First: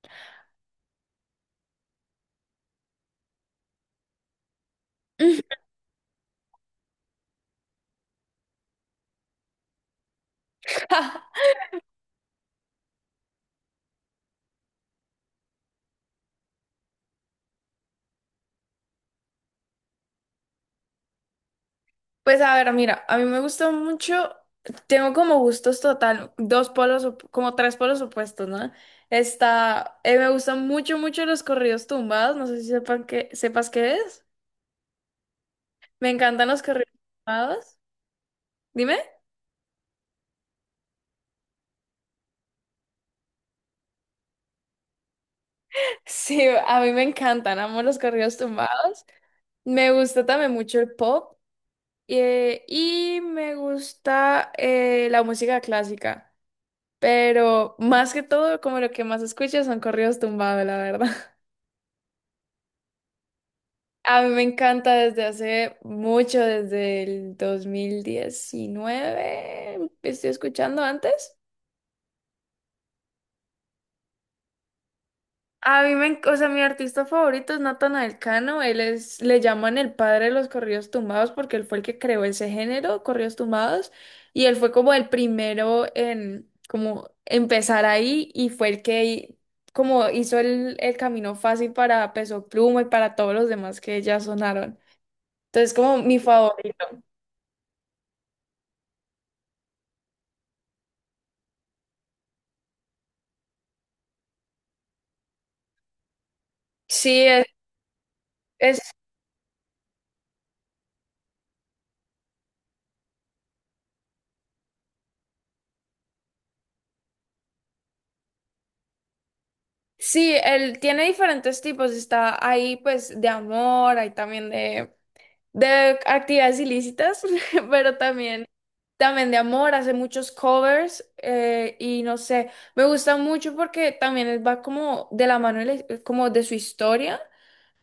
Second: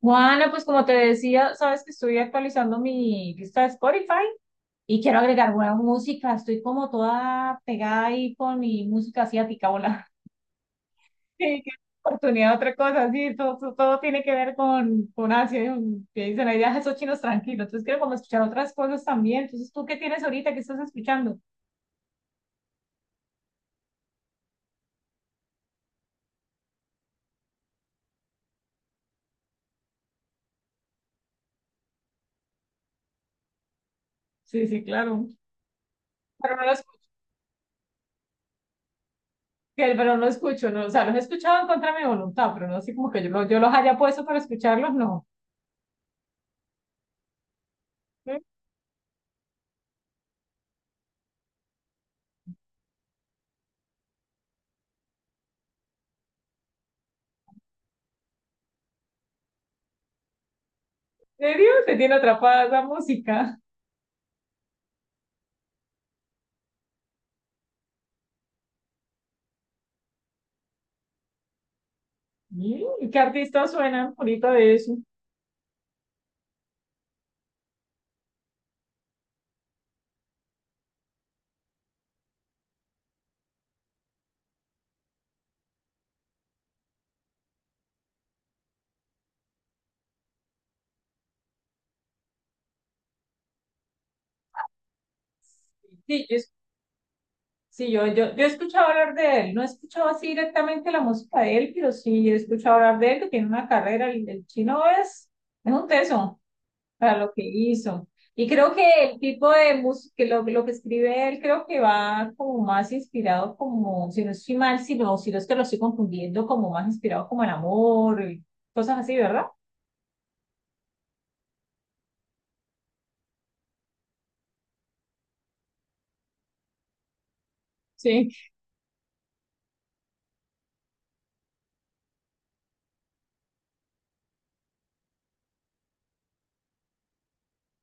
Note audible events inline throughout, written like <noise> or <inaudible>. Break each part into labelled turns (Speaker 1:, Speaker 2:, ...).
Speaker 1: Juana, pues como te decía, sabes que estoy actualizando mi lista de Spotify y quiero agregar
Speaker 2: <laughs>
Speaker 1: buena música. Estoy como toda pegada ahí con mi música asiática, hola. <laughs> Sí, qué oportunidad de otra cosa, sí, todo tiene que ver con Asia, y que dicen ahí, "Ah, esos chinos tranquilos". Entonces quiero como escuchar otras cosas también. Entonces, ¿tú qué tienes ahorita? ¿Qué estás escuchando?
Speaker 2: Pues a ver, mira, a mí me gusta mucho, tengo como gustos total, dos polos, como tres polos opuestos, ¿no? Me gustan mucho, mucho los corridos tumbados, no sé si sepas qué es.
Speaker 1: Sí, sí, claro.
Speaker 2: Me encantan
Speaker 1: Pero
Speaker 2: los
Speaker 1: no los,
Speaker 2: corridos tumbados. Dime. <laughs>
Speaker 1: pero no escucho, no, o sea, los he escuchado en contra de mi voluntad, pero no así como que yo los haya puesto para escucharlos, no.
Speaker 2: Sí, a mí me encantan, amo los corridos tumbados. Me gusta también mucho el pop, y me gusta, la música clásica, pero más que todo, como lo que más escucho son corridos tumbados, la verdad.
Speaker 1: ¿En serio? Te tiene atrapada la música.
Speaker 2: A mí me encanta desde hace mucho, desde el 2019. Estoy escuchando antes.
Speaker 1: Mm, ¿qué artistas suenan ahorita de eso?
Speaker 2: A mí me, enc- O sea, mi artista favorito es Natanael Cano. Le llaman el padre de los corridos tumbados porque él fue el que creó ese género, corridos tumbados, y él fue como el primero en como empezar ahí y fue el que como hizo el camino fácil para Peso Pluma y para todos los demás que ya sonaron. Entonces, como mi
Speaker 1: Sí, yo, es-
Speaker 2: favorito.
Speaker 1: sí, yo he escuchado hablar de él. No he escuchado así directamente la música de él, pero sí he escuchado hablar de él, que tiene una carrera. El chino es un teso para
Speaker 2: Sí,
Speaker 1: lo que hizo. Y creo
Speaker 2: es,
Speaker 1: que el tipo de música, lo que escribe él, creo que va como más inspirado, como, si no estoy mal, si no es que lo estoy confundiendo, como más inspirado como el amor, y cosas así, ¿verdad?
Speaker 2: Sí, él tiene diferentes tipos. Está ahí, pues, de amor, hay también de actividades ilícitas, <laughs> pero también de amor. Hace muchos covers, y no sé, me gusta mucho porque también él va como de la mano, como de su historia.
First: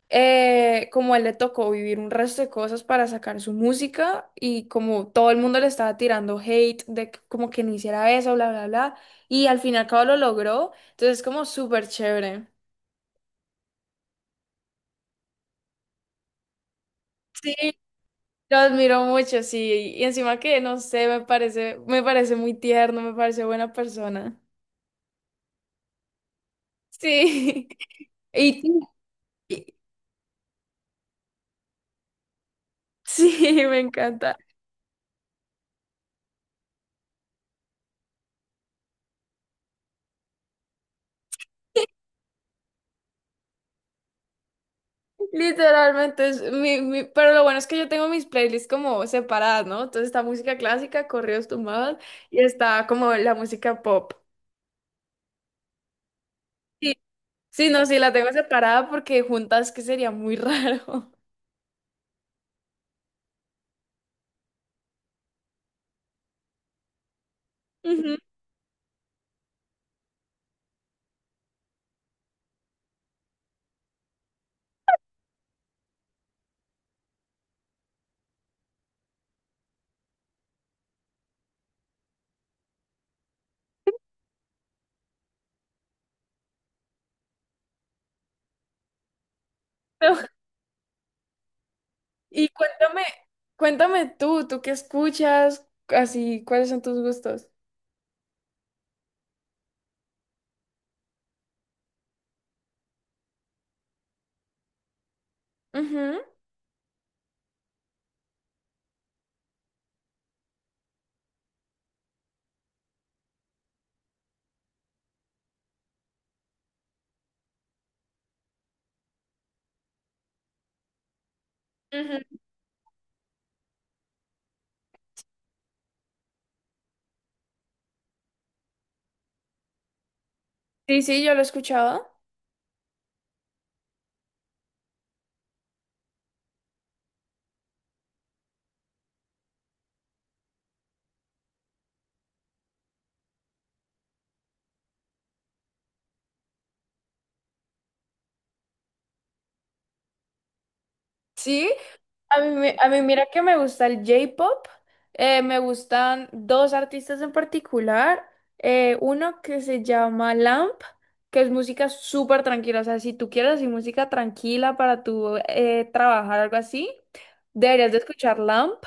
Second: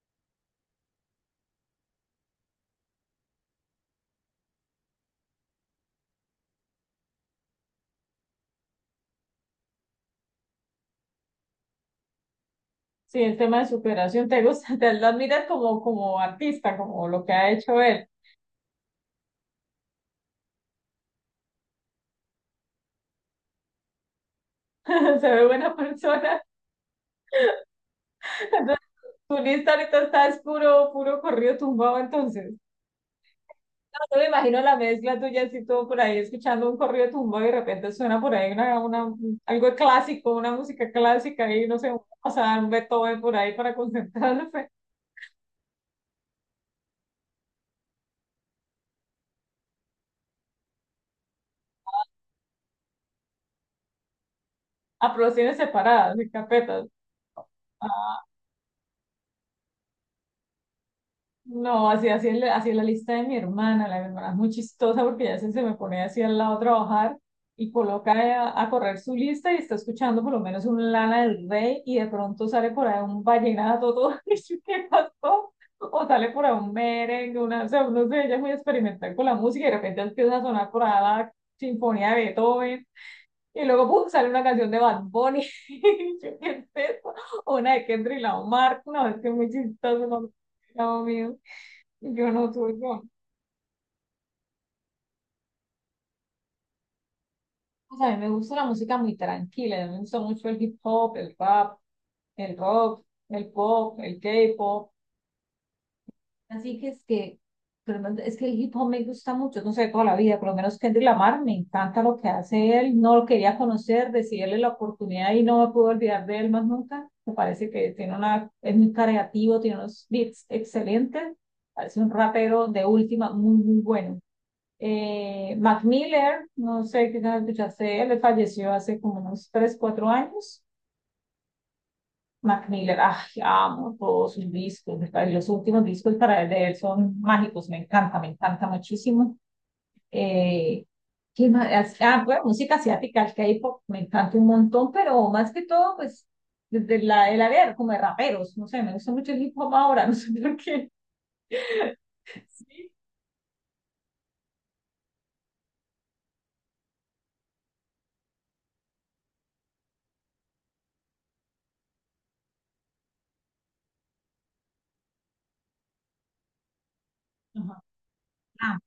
Speaker 2: Como él le tocó vivir un resto de cosas para sacar su música y como todo el mundo le estaba tirando hate de como que no hiciera eso, bla, bla, bla. Y al fin y al cabo lo logró. Entonces, es como súper chévere.
Speaker 1: Sí, el tema de superación te gusta, <laughs> te lo admiras como, como artista, como lo que ha
Speaker 2: Sí,
Speaker 1: hecho él.
Speaker 2: lo admiro mucho, sí. Y encima que, no sé, me parece, muy tierno, me parece buena persona.
Speaker 1: <laughs> Se ve buena persona.
Speaker 2: Sí. <laughs> Y
Speaker 1: Tu
Speaker 2: y-
Speaker 1: lista ahorita está es puro corrido tumbado entonces.
Speaker 2: sí, <laughs> me
Speaker 1: No, no me
Speaker 2: encanta.
Speaker 1: imagino la mezcla tuya así todo por ahí escuchando un corrido tumbado y de repente suena por ahí una, algo clásico, una música clásica y no sé, o sea, un Beethoven por ahí para concentrarse.
Speaker 2: Literalmente es mi. Pero lo bueno es que yo tengo mis playlists como separadas, ¿no? Entonces está música clásica, corridos tumbados, y está como la música pop.
Speaker 1: A producciones separadas, en carpetas.
Speaker 2: Sí, sí, no, sí, la tengo separada porque juntas que sería muy raro.
Speaker 1: No, así es la lista de mi hermana. La de mi hermana es muy chistosa porque se me pone así al lado a trabajar y
Speaker 2: <laughs>
Speaker 1: coloca
Speaker 2: Ujú.
Speaker 1: a correr su lista y está escuchando por lo menos un Lana del Rey y de pronto sale por ahí un vallenato, todo <laughs> eso que pasó, o sale por ahí un merengue, una, o sea, no sé, ella es muy experimental con la música y de repente empieza a sonar por ahí la sinfonía de Beethoven y luego ¡pum! Sale una canción de Bad Bunny. <laughs> Y yo, ¿qué es esto? O una de Kendrick Lamar, no, es que es muy chistoso, no, no, mío. Yo
Speaker 2: Y
Speaker 1: no soy yo.
Speaker 2: cuéntame tú qué escuchas, así, cuáles son tus gustos.
Speaker 1: O sea, a mí me gusta la música muy tranquila, me gusta mucho el hip hop, el rap, el rock, el pop, el K-pop.
Speaker 2: Ujú,
Speaker 1: Así que es que, es que el hip hop me gusta mucho, no sé, toda la vida, por lo menos Kendrick Lamar, me encanta lo que hace él, no lo quería conocer, decidí darle la oportunidad y no me pude olvidar de él más nunca. Me parece que tiene una, es muy creativo, tiene unos beats excelentes, parece un
Speaker 2: ujú.
Speaker 1: rapero de última, muy bueno. Mac Miller, no sé qué tal escuchaste él, falleció hace como unos 3 4 años.
Speaker 2: Sí, sí, yo lo he escuchado.
Speaker 1: Mac Miller, ay, amo todos sus discos, los últimos discos para él, de él son mágicos, me encanta muchísimo. Eh, ¿Qué más? Ah, bueno, música asiática, el K-pop, me encanta un montón, pero más que todo, pues, el área como de raperos, no sé, me gusta mucho el hip hop ahora, <laughs> no sé por qué.
Speaker 2: Sí, a mí mira que me gusta el J-pop. Me gustan dos artistas en particular. Uno que se llama Lamp, que es música súper tranquila. O sea, si tú quieres así música tranquila para tu, trabajar, algo así,
Speaker 1: Ajá.
Speaker 2: deberías de escuchar
Speaker 1: Ah,
Speaker 2: Lamp.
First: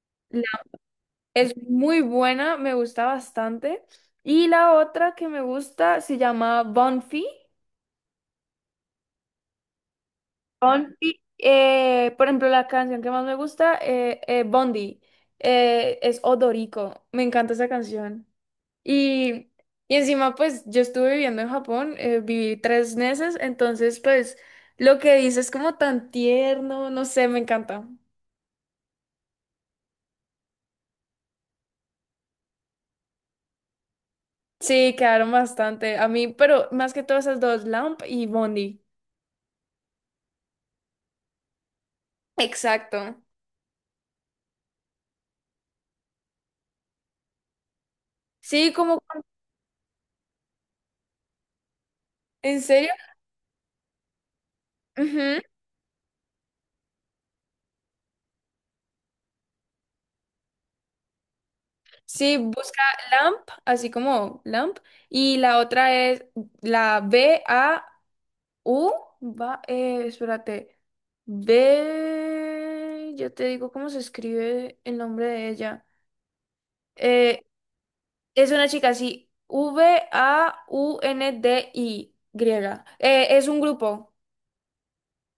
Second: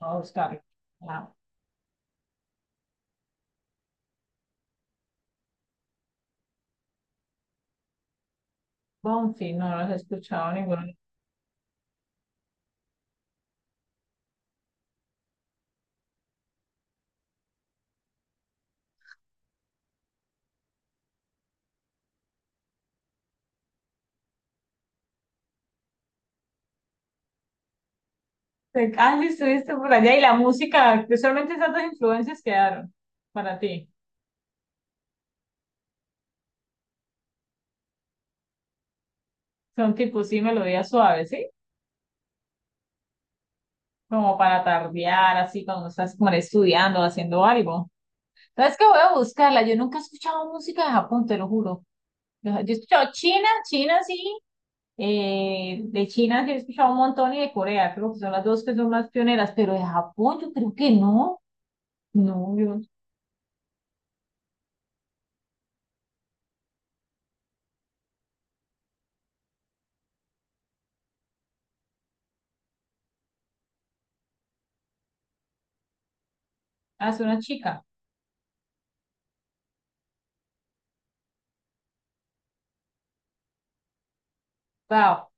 Speaker 1: no, está bien. Ah,
Speaker 2: Es muy buena, me gusta bastante. Y la otra que me gusta se llama Bonfi.
Speaker 1: Bonfi, no, no los he escuchado ninguno.
Speaker 2: Bonfi, por ejemplo, la canción que más me gusta, Bondi, es Odorico. Me encanta esa canción. Y, y encima, pues yo estuve viviendo en Japón, viví 3 meses, entonces, pues lo que dice es como tan tierno, no sé, me encanta.
Speaker 1: Ah, sí, estuviste por allá y la música, que solamente esas dos influencias quedaron para ti.
Speaker 2: Sí, quedaron bastante. A mí, pero más que todas esas dos, Lamp y Bondi.
Speaker 1: Son tipo, sí, melodías suaves, ¿sí?
Speaker 2: Exacto.
Speaker 1: Como para tardear, así, cuando estás como estudiando, haciendo algo.
Speaker 2: Sí,
Speaker 1: ¿Sabes qué? Voy
Speaker 2: como.
Speaker 1: a buscarla. Yo nunca he escuchado música de Japón, te lo juro. Yo
Speaker 2: ¿En
Speaker 1: he
Speaker 2: serio?
Speaker 1: escuchado China, China sí.
Speaker 2: Ujú.
Speaker 1: Eh, de China sí he escuchado un montón y de Corea, creo que son las dos que son más pioneras, pero de Japón yo creo que no.
Speaker 2: Sí,
Speaker 1: No, yo.
Speaker 2: busca Lamp, así como Lamp, y la otra es la B-A-U, va, espérate, B, yo te digo cómo se escribe el nombre de ella.
Speaker 1: Ah, es una
Speaker 2: Eh,
Speaker 1: chica.
Speaker 2: es una chica así, V-A-U-N-D-I, griega. Es un grupo.
Speaker 1: Wow.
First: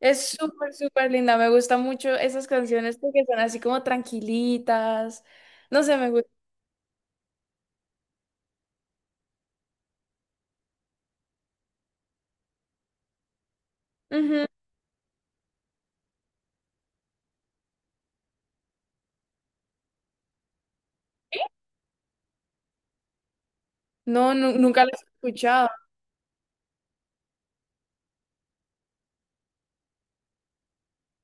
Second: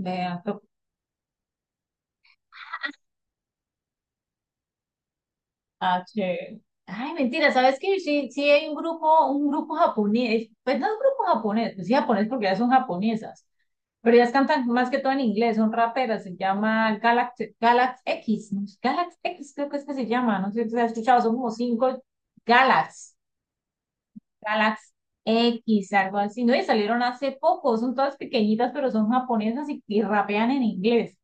Speaker 2: Es
Speaker 1: Vea, to-
Speaker 2: súper, súper linda. Me gustan mucho esas canciones porque son así como tranquilitas. No sé,
Speaker 1: ah,
Speaker 2: me gusta.
Speaker 1: chévere. Ay, mentira, ¿sabes qué? Sí, sí hay un grupo japonés. Pues no es un grupo japonés, pues sí japonés porque ya son japonesas. Pero ellas cantan más que todo en inglés, son raperas, se llama Galax, Galax X, ¿no? Galax X creo que es que se llama, no sé si se ha escuchado, son como cinco Galax,
Speaker 2: No, nunca
Speaker 1: Galax
Speaker 2: los he escuchado.
Speaker 1: X, algo así, ¿no? Y salieron hace poco, son todas pequeñitas, pero son japonesas y rapean en inglés.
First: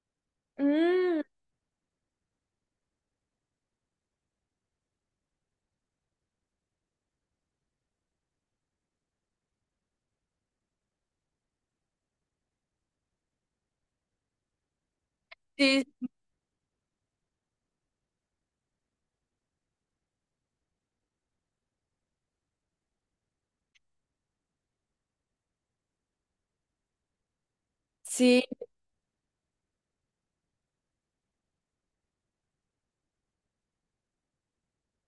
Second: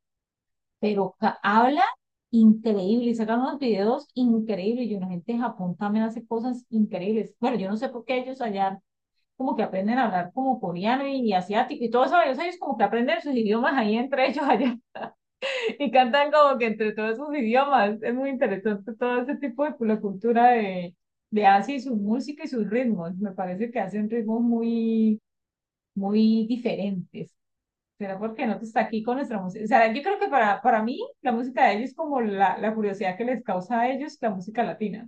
Speaker 2: Mm,
Speaker 1: Habla increíble y sacan unos videos increíbles. Y una gente de Japón también hace cosas increíbles. Bueno, yo no sé por qué ellos allá como que aprenden a hablar como coreano y, asiático y todo eso. Ellos como que aprenden sus idiomas ahí entre ellos allá <laughs>
Speaker 2: sí,
Speaker 1: y cantan como que entre todos sus idiomas. Es muy interesante todo ese tipo de la cultura de Asia y su música y sus ritmos. Me parece que hacen ritmos muy diferentes. ¿Será
Speaker 2: sí,
Speaker 1: porque no está aquí con nuestra música? O sea, yo creo que para mí la música de ellos es como la curiosidad que les causa a ellos la música latina.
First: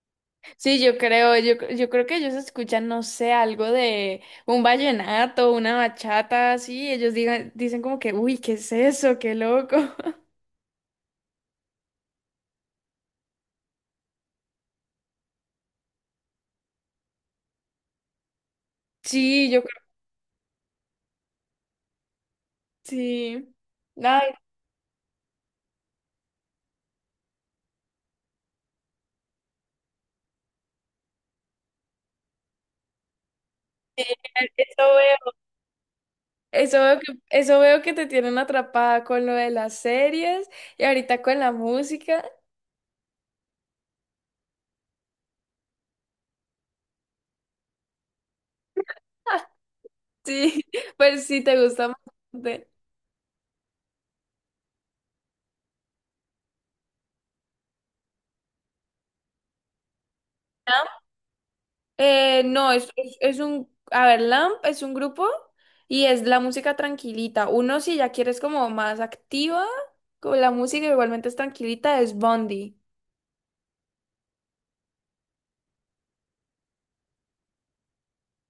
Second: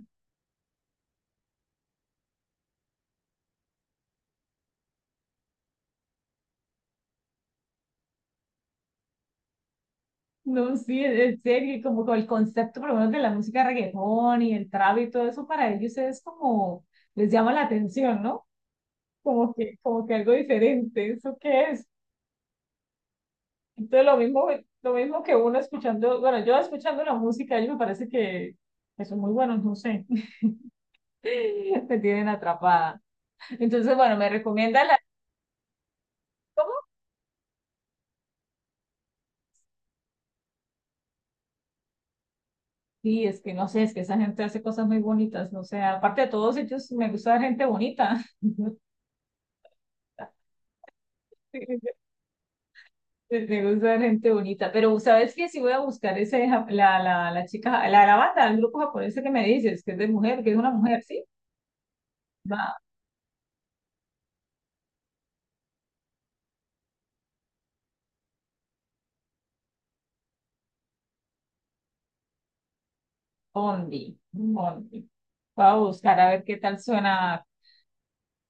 Speaker 2: sí, yo creo, yo creo que ellos escuchan, no sé, algo de un vallenato, una bachata, así, ellos dicen como que, uy, ¿qué es eso? ¡Qué loco! <laughs>
Speaker 1: No, sí, en serio, como con el concepto por lo menos de la música reggaetón y el trap y todo eso para ellos es como, les llama la atención, ¿no?
Speaker 2: Sí, yo creo,
Speaker 1: Como que algo diferente, ¿eso qué es?
Speaker 2: sí.
Speaker 1: Entonces
Speaker 2: Ay,
Speaker 1: lo mismo que uno escuchando, bueno, yo escuchando la música, ellos me parece que son muy buenos, no sé, <laughs> me tienen atrapada. Entonces,
Speaker 2: sí,
Speaker 1: bueno, me
Speaker 2: e,
Speaker 1: recomienda
Speaker 2: eso
Speaker 1: la...
Speaker 2: veo, eso veo que te tienen atrapada con lo de las series y ahorita con la música.
Speaker 1: Sí, es que no sé, es que esa gente hace cosas muy bonitas, no sé, aparte de todos ellos, me gusta ver gente bonita. <laughs>
Speaker 2: <laughs> Sí, pues sí,
Speaker 1: Sí,
Speaker 2: te gusta bastante.
Speaker 1: Me gusta ver gente bonita, pero ¿sabes qué? Si voy a buscar ese, la chica, la banda, el grupo japonés que me dices, que es de mujer, que es una mujer, ¿sí?
Speaker 2: No,
Speaker 1: Va,
Speaker 2: a ver, Lamp es un grupo y es la música tranquilita. Uno si ya quieres como más activa con la música, igualmente es tranquilita, es Bondi.
Speaker 1: Bondi, Bondi. Voy a buscar a ver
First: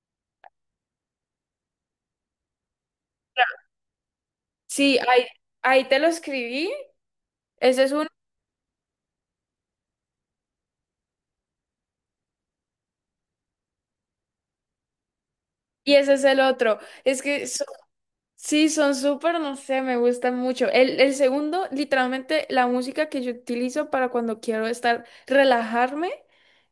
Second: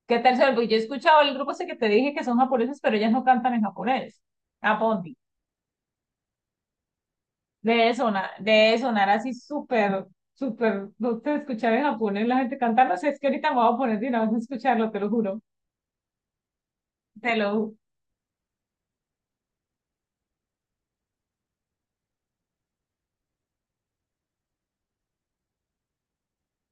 Speaker 1: qué tal suena, porque yo he escuchado el grupo ese que te dije que son japoneses, pero ellas no cantan en japonés. Ah,
Speaker 2: Sí, ahí te lo escribí, ese es
Speaker 1: debe
Speaker 2: uno
Speaker 1: sonar, debe sonar así súper, súper, no te escuchar en japonés la gente cantando, o sea es que ahorita me voy a poner de una vez a escucharlo, te lo juro,
Speaker 2: y ese es el otro. Es
Speaker 1: te lo
Speaker 2: que
Speaker 1: ju-
Speaker 2: sí, son súper, no sé, me gustan mucho. El segundo, literalmente la música que yo utilizo para cuando quiero estar, relajarme.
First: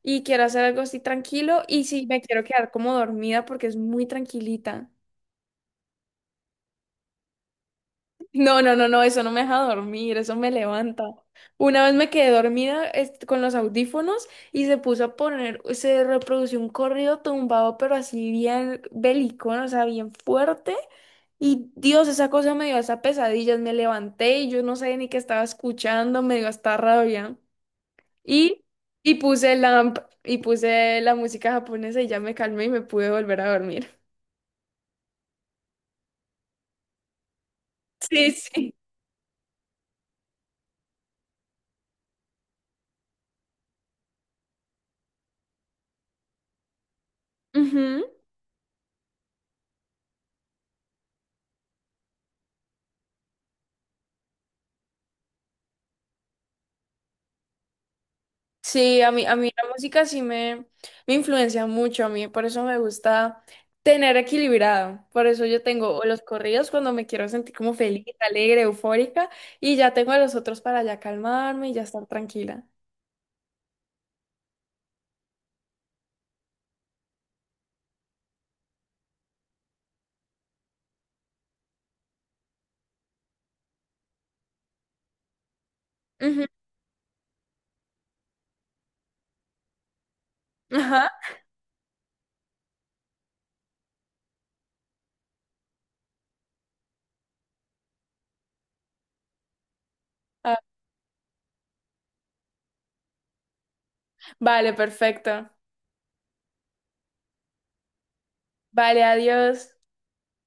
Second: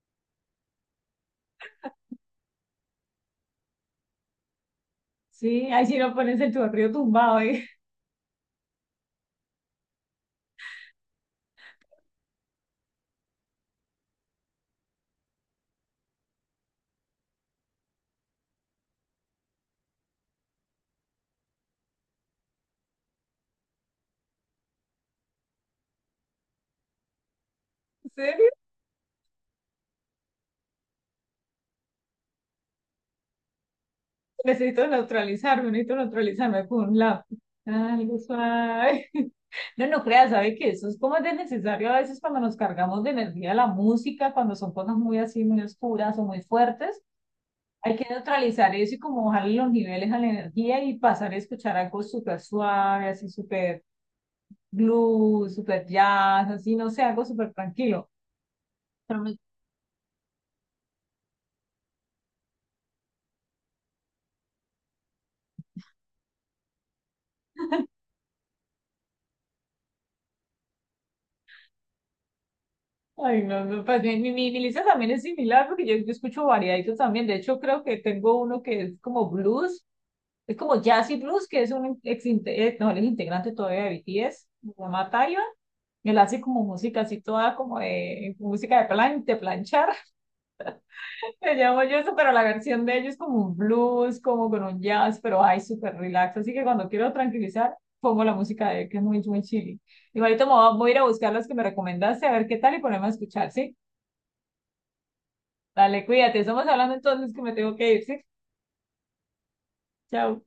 Speaker 2: Y quiero hacer algo así tranquilo y si me quiero quedar como dormida porque es muy tranquilita.
Speaker 1: sí, ahí si no pones el chorrillo tumbado, ¿eh?
Speaker 2: No, no, no, no, eso no me deja dormir, eso me levanta. Una vez me quedé dormida, con los audífonos y se puso a poner, se reprodució un corrido tumbado, pero así bien bélico, ¿no? O sea, bien fuerte. Y Dios, esa cosa me dio hasta pesadillas, me levanté y yo no sabía ni qué estaba escuchando, me dio hasta rabia.
Speaker 1: <laughs> ¿En serio?
Speaker 2: Y, y puse la, y puse la música japonesa y ya me calmé y me pude volver a dormir.
Speaker 1: Necesito neutralizarme con un lado algo
Speaker 2: Sí, sí.
Speaker 1: suave. <laughs> No, no creas, ¿sabe que eso es como de necesario a veces cuando nos cargamos de energía la música, cuando son cosas muy así, muy oscuras o muy fuertes, hay que
Speaker 2: Ujú.
Speaker 1: neutralizar eso y como bajarle los niveles a la energía y pasar a escuchar algo súper suave, así súper blues, súper jazz, así, no sé, algo súper tranquilo.
Speaker 2: Sí, a mí la música sí me influencia mucho, a mí por eso me gusta tener equilibrado, por eso yo tengo o los corridos cuando me quiero sentir como feliz, alegre, eufórica, y ya tengo a los otros para ya calmarme y ya estar tranquila.
Speaker 1: Ay, no, no, pues mi lista también es similar porque yo escucho variaditos también. De hecho, creo que tengo uno que es como blues, es como jazz y blues, que es un no, él es integrante todavía de BTS, se llama Taeyong. Él hace
Speaker 2: Ujú,
Speaker 1: como música así toda como de música de plan, de planchar.
Speaker 2: ajá.
Speaker 1: Le llamo yo eso, pero la versión de ellos como un blues, como con un jazz, pero ay, súper relax. Así que cuando quiero tranquilizar, pongo la música de él, que es muy chili. Igualito me
Speaker 2: Ah,
Speaker 1: voy a voy a ir a buscar las que me recomendaste, a ver qué tal y ponerme a escuchar, ¿sí?
Speaker 2: vale, perfecto.
Speaker 1: Dale, cuídate. Estamos hablando entonces que me tengo que ir, ¿sí?
Speaker 2: Vale, adiós.
Speaker 1: Chao.